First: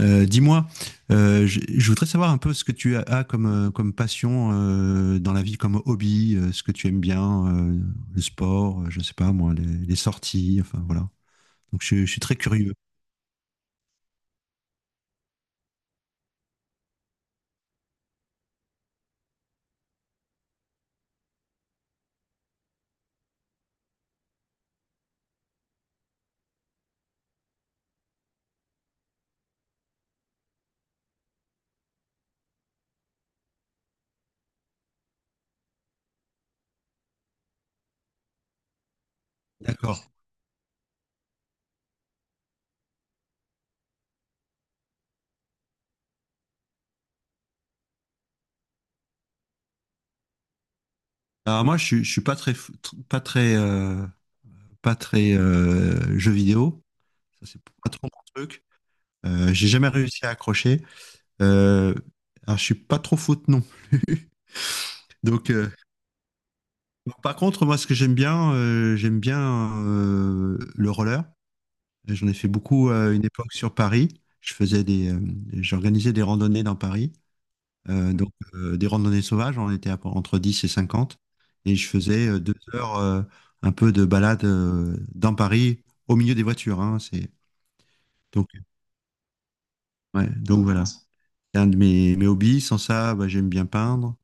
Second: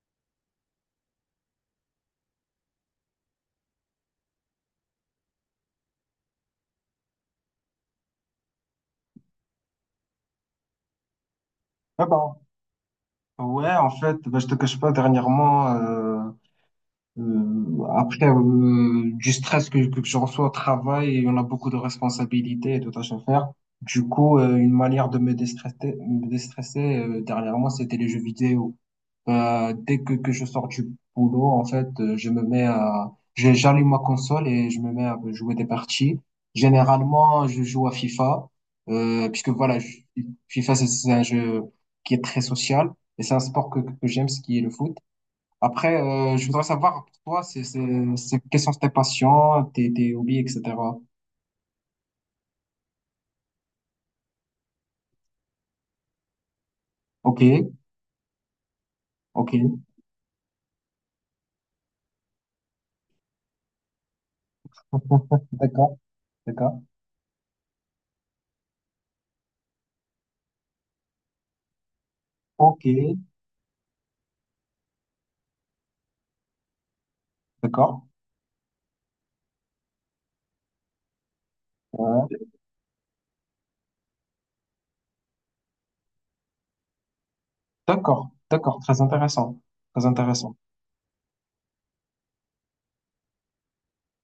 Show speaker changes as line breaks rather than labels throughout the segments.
Dis-moi, je voudrais savoir un peu ce que tu as comme, comme passion dans la vie, comme hobby, ce que tu aimes bien, le sport, je sais pas moi, les sorties, enfin voilà. Donc je,
Ah
je suis
bah,
très curieux.
ouais, en fait, bah, je te cache pas, dernièrement, après du stress que je reçois au travail, et on a beaucoup de responsabilités et de tâches à faire. Du coup, une manière de me déstresser dernièrement, c'était les jeux vidéo. Dès que je sors du boulot, en fait, je me mets j'allume ma console et je me mets à jouer des parties. Généralement, je joue à FIFA, puisque
D'accord.
FIFA, c'est un jeu qui est très social et c'est un sport que j'aime, ce qui est le foot. Après, je voudrais savoir, toi, quelles sont tes passions, tes hobbies, etc.
Alors moi, je suis pas très, pas très, pas très jeu vidéo.
Ok,
Ça c'est pas trop mon truc.
ok,
J'ai jamais réussi à accrocher. Euh, alors je suis pas trop foot non plus. Donc euh,
d'accord, d'accord,
Bon, par contre, moi, ce que j'aime bien le roller. J'en ai fait
ok,
beaucoup à une époque sur Paris. J'organisais des randonnées dans Paris.
d'accord,
Des randonnées sauvages, on était entre 10 et 50. Et je faisais
ouais,
2 heures un peu de balade dans Paris, au milieu des voitures, hein. c'est,
d'accord,
donc,
d'accord, très intéressant, très
ouais,
intéressant.
donc Voilà. C'est un de mes hobbies. Sans ça, bah, j'aime bien peindre.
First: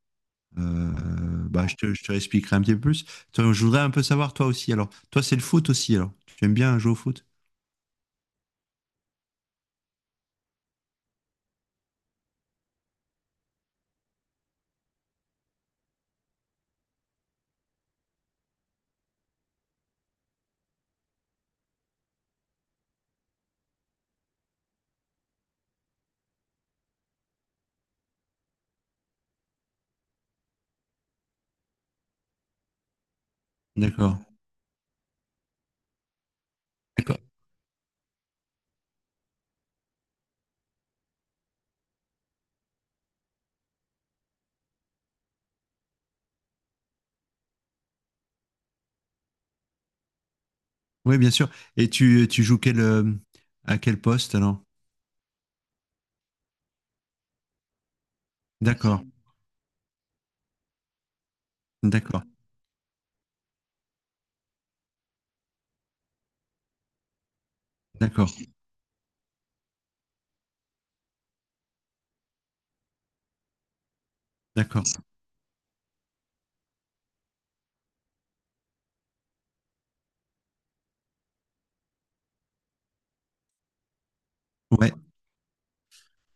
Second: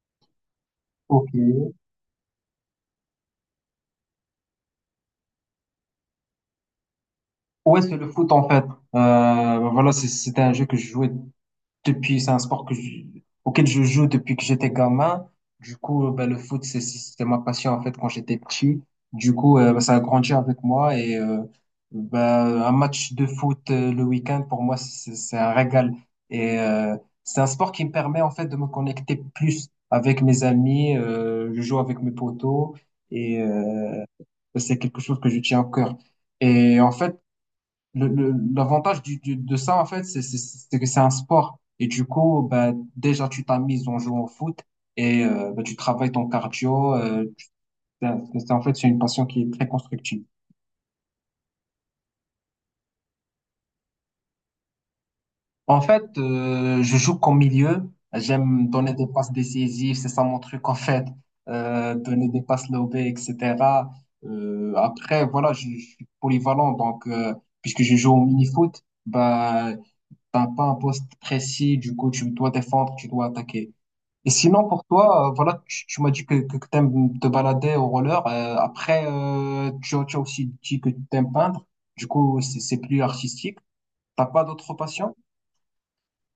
Euh,
Ok.
bah, je te, je te expliquerai un petit peu plus. Toi, je voudrais un peu savoir, toi aussi. Alors, toi, c'est le foot aussi, alors. Tu aimes bien jouer au foot?
Ouais, c'est le foot en fait. C'était un jeu que je jouais depuis, c'est un sport auquel je joue depuis que j'étais gamin. Du coup, ben, le foot, c'était ma passion en fait quand j'étais petit. Du coup, ben, ça a grandi avec moi et ben, un match de foot le week-end pour moi, c'est un régal. Et c'est un sport qui me permet en fait de me connecter plus avec mes amis. Je joue avec mes potos et
D'accord.
c'est quelque chose que je tiens au cœur. Et en fait,
D'accord.
l'avantage de ça, en fait, c'est que c'est un sport. Et du coup, bah, déjà, tu t'amuses en jouant au foot et bah, tu travailles ton cardio. En fait, c'est une passion qui est très constructive.
Oui, bien sûr. Et tu joues quel, à quel poste, alors?
En fait, je joue comme milieu. J'aime donner
D'accord.
des passes décisives. C'est ça mon truc, en fait.
D'accord.
Donner des passes lobées, etc. Après, je suis polyvalent. Donc, puisque je joue au
D'accord.
mini-foot, bah, t'as pas un poste précis. Du coup, tu dois défendre, tu dois attaquer. Et sinon, pour
D'accord.
toi, voilà, tu m'as dit tu aimes te balader au roller. Après, tu as aussi dit que tu aimes peindre. Du coup, c'est plus artistique. T'as pas d'autres
Ouais.
passions?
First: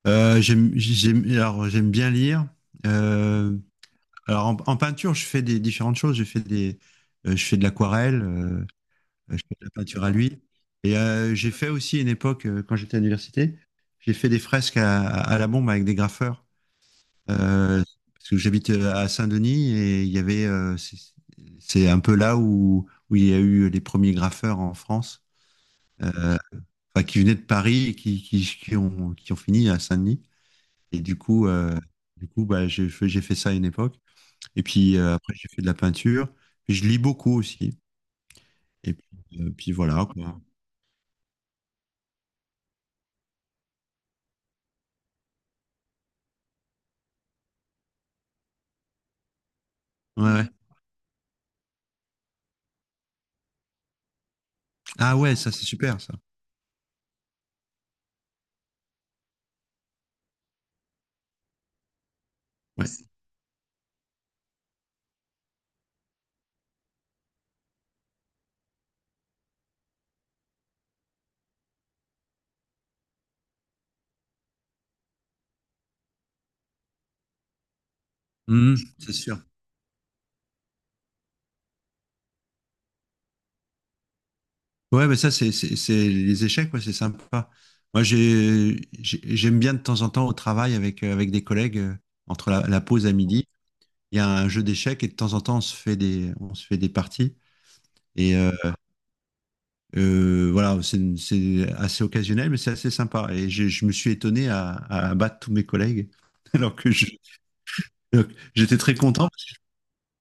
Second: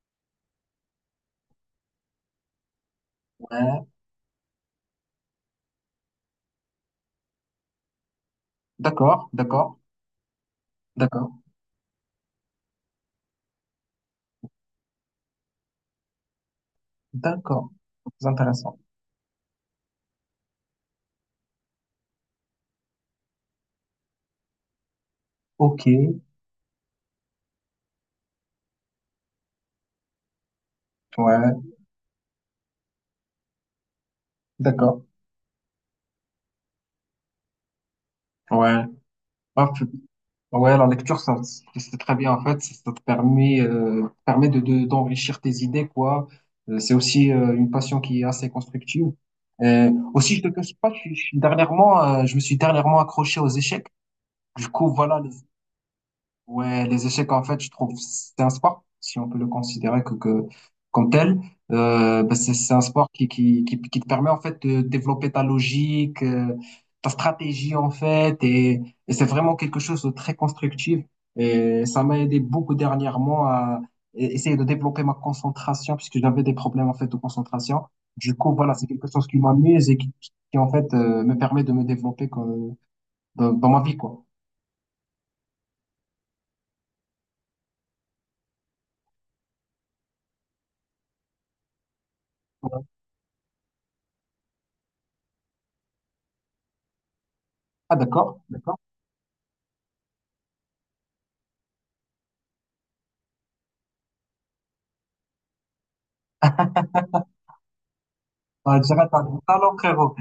J'aime bien lire. Euh,
Ouais.
En, en peinture, je fais des différentes choses. Je fais de l'aquarelle.
D'accord,
Je fais de la
d'accord,
peinture à l'huile.
d'accord,
J'ai fait aussi une époque, quand j'étais à l'université, j'ai fait des fresques à la bombe avec des graffeurs.
d'accord.
Euh,
C'est
Parce que j'habite
intéressant.
à Saint-Denis et il y avait, c'est un peu là où il y a eu les premiers graffeurs en France,
Ok,
euh, enfin, qui venaient de Paris et qui ont fini à Saint-Denis. Et du coup,
ouais,
euh, du coup, bah, j'ai fait ça à une époque. Et puis
d'accord,
après, j'ai fait de la peinture. Je lis beaucoup aussi.
ouais.
Et puis,
Hop.
voilà, quoi.
Ouais, la lecture, ça, c'est très bien en fait. Ça te permet d'enrichir tes idées, quoi. C'est aussi une passion qui est assez constructive.
Ouais,
Aussi, je
ouais.
te cache pas, je suis dernièrement, je me suis dernièrement accroché aux échecs. Du coup,
Ah
voilà.
ouais, ça c'est super ça.
Ouais, les échecs, en fait, je trouve, c'est un sport, si on peut le considérer que comme tel. Bah, c'est un
Ouais.
sport qui te permet, en fait, de développer ta logique, ta stratégie, en fait, et c'est vraiment quelque chose de très constructif. Et ça m'a aidé beaucoup dernièrement à essayer de développer ma concentration, puisque j'avais des problèmes, en fait, de concentration. Du coup, voilà,
Mhm,
c'est quelque
c'est
chose qui
sûr.
m'amuse et en fait, me permet de me développer comme, dans ma vie, quoi.
Ouais, mais c'est les échecs, ouais, c'est sympa. Moi j'aime bien de temps en temps au travail avec avec des collègues entre la
Voilà.
pause à midi, il y a un jeu d'échecs et de temps en temps on se fait des parties
Ah,
et
d'accord.
euh, euh, voilà, c'est assez occasionnel mais c'est assez sympa et je me suis étonné à battre tous mes collègues alors que je- alors que
Ah,
j'étais
je
très
dirais, t'as
content.
du talent, frérot.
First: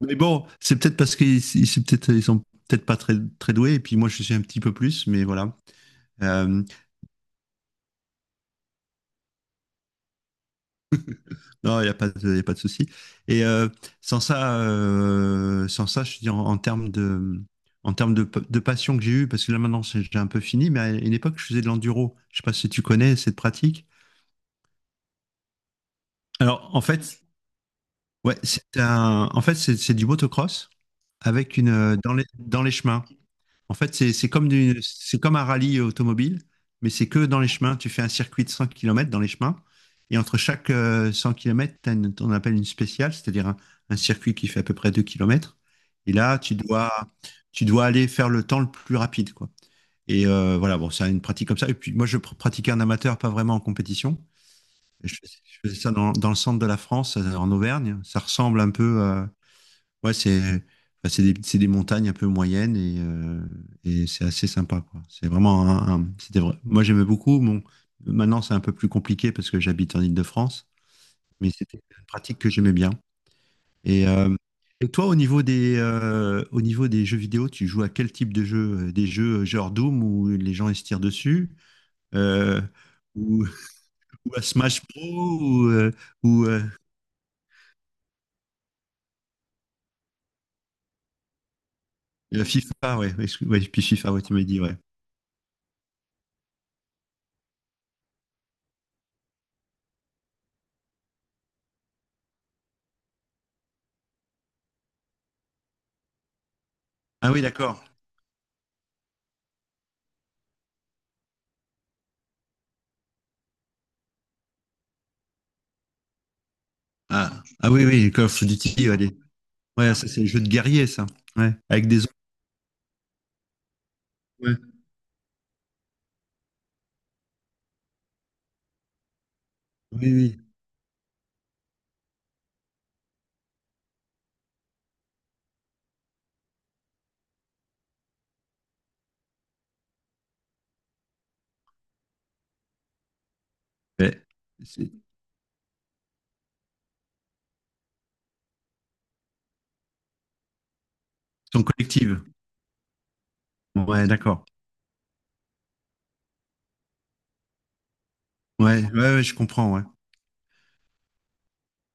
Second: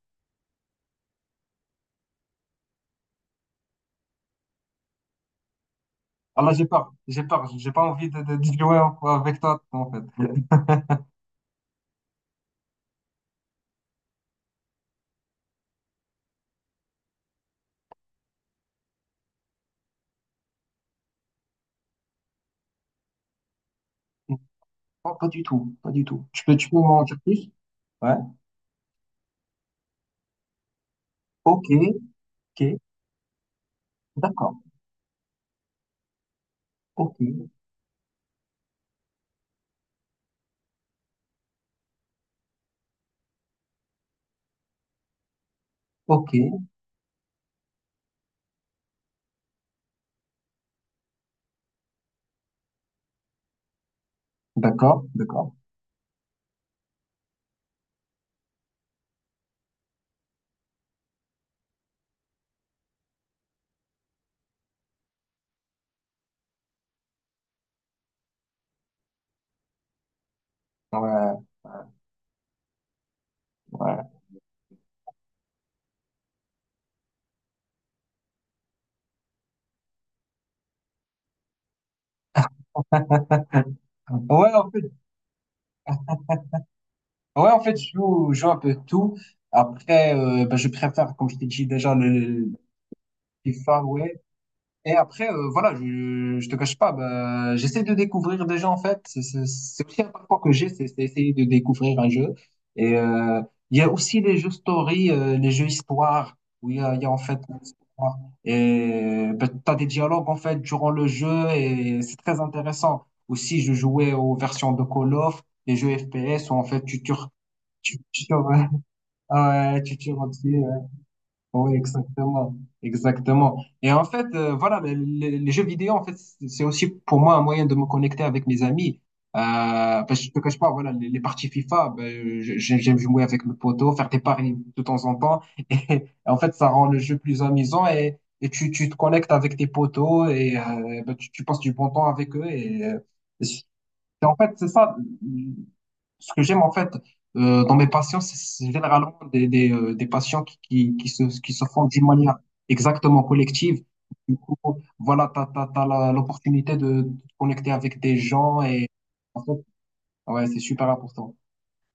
Mais bon, c'est peut-être parce qu'ils c'est peut-être, ils sont peut-être pas très, très doués, et puis moi je suis un petit peu plus, mais voilà.
Ah là,
Euh,
j'ai peur, j'ai pas envie de jouer avec toi, en fait.
non, il n'y a pas de, y a pas de souci. Et euh, Sans ça, sans ça, je dis en termes de, de passion que j'ai eue, parce que là maintenant j'ai un peu fini, mais à une époque je faisais de l'enduro. Je sais pas si tu connais cette pratique.
Non, pas du tout, pas du tout. Tu
Alors
peux
en
m'en dire
fait,
plus? Ouais.
ouais, c'est un, en fait c'est du motocross avec
Ok,
une
ok,
dans les chemins. En fait,
d'accord.
c'est comme un rallye automobile, mais c'est
Ok,
que dans les chemins. Tu fais un circuit de 100 km dans les chemins, et entre chaque 100 km, on appelle une spéciale, c'est-à-dire un circuit qui fait à peu près 2 km. Et
ok,
là, tu dois aller faire le temps le plus rapide, quoi. Voilà, bon, c'est une pratique comme ça. Et puis moi, pratiquais en amateur, pas vraiment en compétition.
d'accord, d'accord.
Je faisais ça dans le centre de la France, en Auvergne. Ça ressemble un peu, Ouais, c'est enfin, c'est des montagnes un peu moyennes et c'est assez sympa, quoi. C'est vraiment c'était vrai. Moi, j'aimais beaucoup. Bon, maintenant, c'est un peu plus compliqué parce que j'habite en Île-de-France,
Ouais,
mais c'était une pratique que j'aimais bien. Et,
ouais.
euh, et toi, au niveau des jeux vidéo, tu joues à quel type de jeu? Des jeux genre Doom où les gens ils se tirent dessus, euh, ou, ou à
Ouais, en
Smash
fait,
Bros, ou
ouais, en fait, je joue un peu tout. Après, bah, je préfère, comme je t'ai dit déjà,
FIFA, ouais.
le
Ouais, puis
FIFA,
FIFA,
ouais.
ouais, tu m'as dit, ouais.
Et après, je te cache pas, bah, j'essaie de découvrir des jeux en fait. C'est aussi un parcours que j'ai, c'est essayer de découvrir un jeu. Et il y a aussi les jeux story, les jeux histoire, où il y a en
Ah
fait
oui,
une
d'accord.
histoire. Et bah, t'as des dialogues en fait durant le jeu et c'est très intéressant. Aussi, je jouais aux versions de Call of, les jeux FPS où en fait tu tues,
Ah, ah oui,
tu,
oui,
tu,
Call
tues-
of Duty, allez.
ah ouais,
Ouais,
tu
ça,
tues
c'est les jeux de guerrier, ça. Ouais,
oui,
avec des autres.
exactement, exactement. Et en fait,
Ouais.
jeux vidéo, en fait, c'est aussi pour moi un moyen de me connecter avec mes amis.
Oui,
Parce que je te
oui.
cache pas, voilà, les parties FIFA, j'aime jouer avec mes potos, faire des paris de temps en temps. Et, en fait, ça rend le jeu plus amusant et tu te connectes avec tes potos et ben, tu passes du bon temps avec eux. Et, c'est-
Ouais.
en fait, c'est ça.
Ils
Ce que j'aime en fait dans mes patients, c'est généralement des patients qui
sont
se font d'une
collectives.
manière exactement collective.
Ouais,
Du
d'accord.
coup, voilà, t'as l'opportunité de te connecter avec des gens
Ouais,
et
ouais, ouais, je
en fait,
comprends, ouais.
ouais, c'est super important.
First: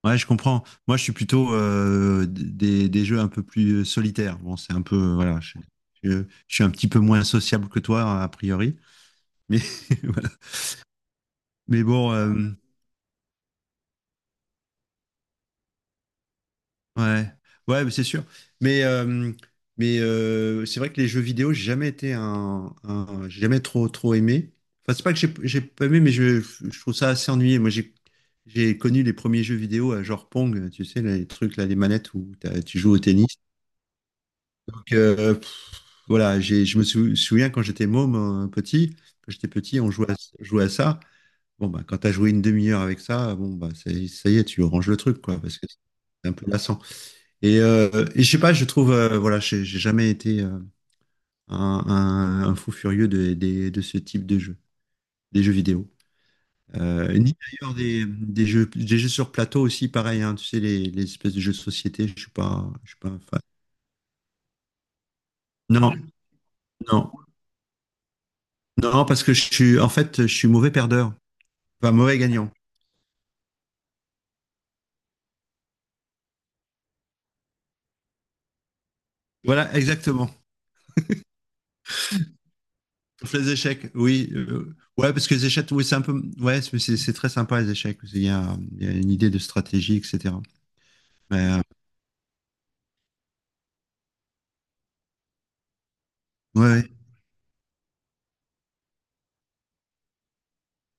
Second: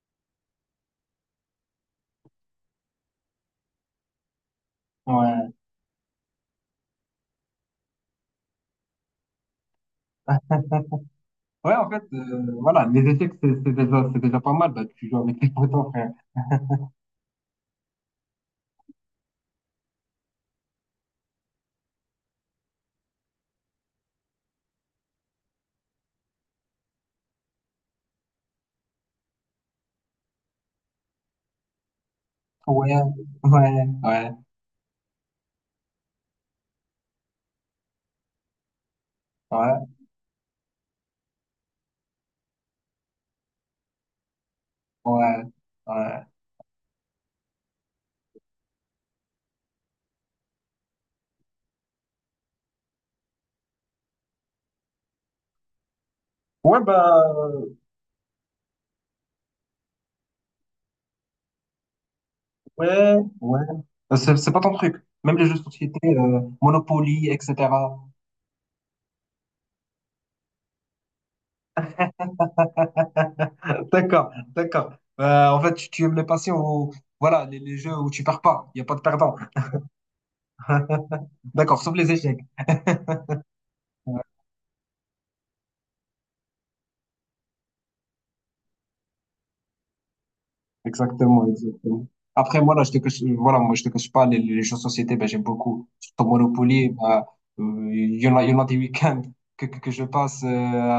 Ouais, je comprends. Moi, je suis plutôt des jeux un peu plus solitaires. Bon, c'est un peu. Voilà.
Ouais,
Je suis un petit peu moins sociable que toi, a priori. Mais, voilà.
ouais,
Mais
En fait,
bon.
voilà, les échecs, c'est déjà pas mal. Bah, tu joues avec tes potes, frère.
Ouais, ouais, mais c'est sûr. Mais, euh, mais c'est vrai que les jeux vidéo, j'ai jamais été j'ai jamais trop, trop aimé. Enfin, c'est pas que j'ai pas aimé, mais je trouve ça assez ennuyé. Moi, j'ai connu les premiers jeux vidéo à genre Pong, tu sais, les trucs là, les manettes où tu joues
Ouais,
au tennis.
ouais, ouais,
Donc, voilà, je me souviens quand j'étais môme, euh, petit, quand j'étais
ouais, ouais,
petit, on jouait à ça. Bon, bah, quand t'as joué une demi-heure avec ça, bon, bah, ça y est, tu ranges le truc, quoi,
ouais.
parce que c'est un peu lassant. Et, euh, et je sais pas, je trouve, voilà, j'ai jamais été un, un fou furieux de ce type de jeu, des jeux vidéo.
Ouais, bah.
Ni d'ailleurs des, des jeux sur plateau aussi, pareil, hein, tu sais, les espèces de jeux de société, je suis pas
Ouais,
un fan.
ouais. C'est pas ton truc. Même les jeux de
Non,
société,
non,
Monopoly, etc.
non, parce que je suis, en fait, je suis mauvais perdeur, enfin mauvais gagnant.
D'accord, d'accord. En fait, tu aimes les passions où, voilà, les jeux où tu perds pas. Il n'y a pas de perdant.
Voilà, exactement.
D'accord, sauf les échecs.
Sauf les échecs, oui. Ouais, parce que les échecs, oui, c'est un peu, ouais, c'est très sympa les échecs. Il y a une idée de stratégie, etc.
Exactement,
Mais, euh,
exactement. Après, moi, là, je te cache, voilà, moi, je te cache pas, les jeux de société, ben, j'aime beaucoup. Surtout
ouais, ouais,
Monopoly, ben, il y en a, il y en a des week-ends que je passe,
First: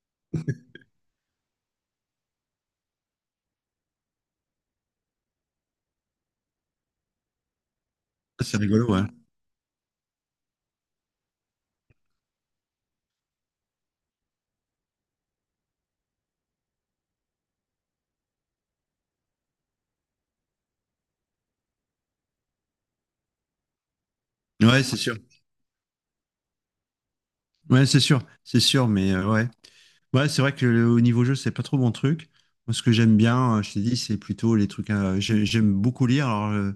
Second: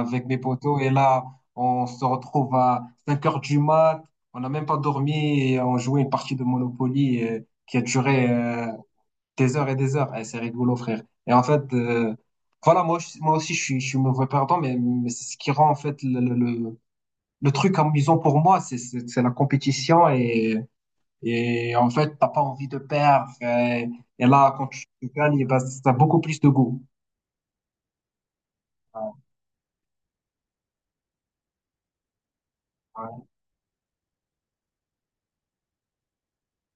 avec mes potos, et là, on se retrouve à 5 heures du mat, on n'a même pas dormi, et on jouait une partie de Monopoly, qui a duré,
c'est rigolo, ouais.
des heures et des heures. Eh, c'est rigolo, frère. Et en fait, moi aussi, je suis mauvais perdant, mais c'est ce qui rend, en fait, le truc amusant pour moi, c'est la compétition et en fait, t'as pas envie de perdre. Et là, quand
Ouais,
tu
c'est sûr.
gagnes, eh ben, ça a beaucoup plus de goût.
Ouais, c'est sûr. C'est sûr, mais ouais. Ouais, c'est vrai que au niveau jeu, c'est pas trop mon truc. Moi, ce que j'aime
Ouais,
bien, je t'ai dit, c'est plutôt les trucs. J'aime beaucoup lire. Alors, euh,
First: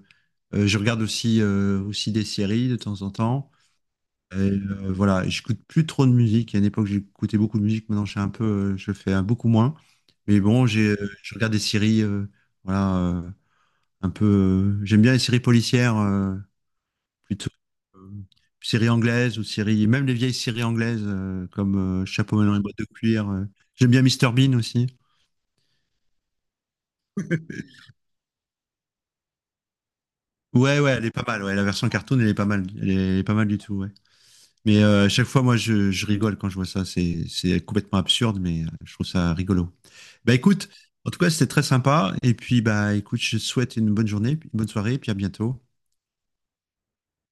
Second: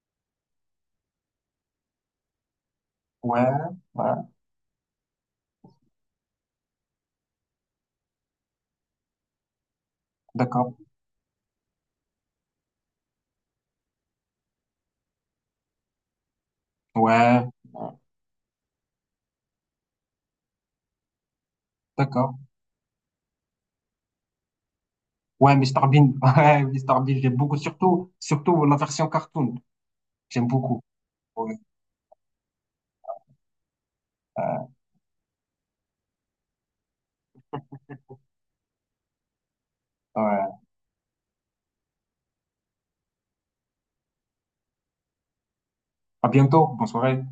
euh, Je regarde aussi, aussi des séries de temps en
ouais,
temps.
ouais,
Voilà, j'écoute plus trop de musique. À une époque, j'écoutais beaucoup de musique. Maintenant, je suis un peu, je fais un beaucoup moins. Mais bon,
d'accord.
je regarde des séries. Voilà, euh, un peu. J'aime bien les séries policières.
Ouais,
Plutôt
ouais,
euh, séries anglaises ou séries, même les vieilles séries anglaises comme
d'accord.
Chapeau melon et boîte de cuir. J'aime bien Mister Bean aussi.
Ouais, Mr Bean, ouais, Mr Bean, j'aime beaucoup, surtout, surtout la version cartoon. J'aime
Ouais,
beaucoup.
ouais, elle est pas mal. Ouais,
Ouais,
la version cartoon, elle est pas mal. Elle est pas mal du tout. Ouais.
euh,
Mais à chaque fois, moi, je rigole quand je vois ça. C'est complètement absurde, mais je trouve ça rigolo. Bah
ouais.
écoute, en tout cas, c'était très sympa. Et puis, bah écoute, je te souhaite une bonne journée, une bonne soirée, et puis à bientôt.
À bientôt, bonne soirée.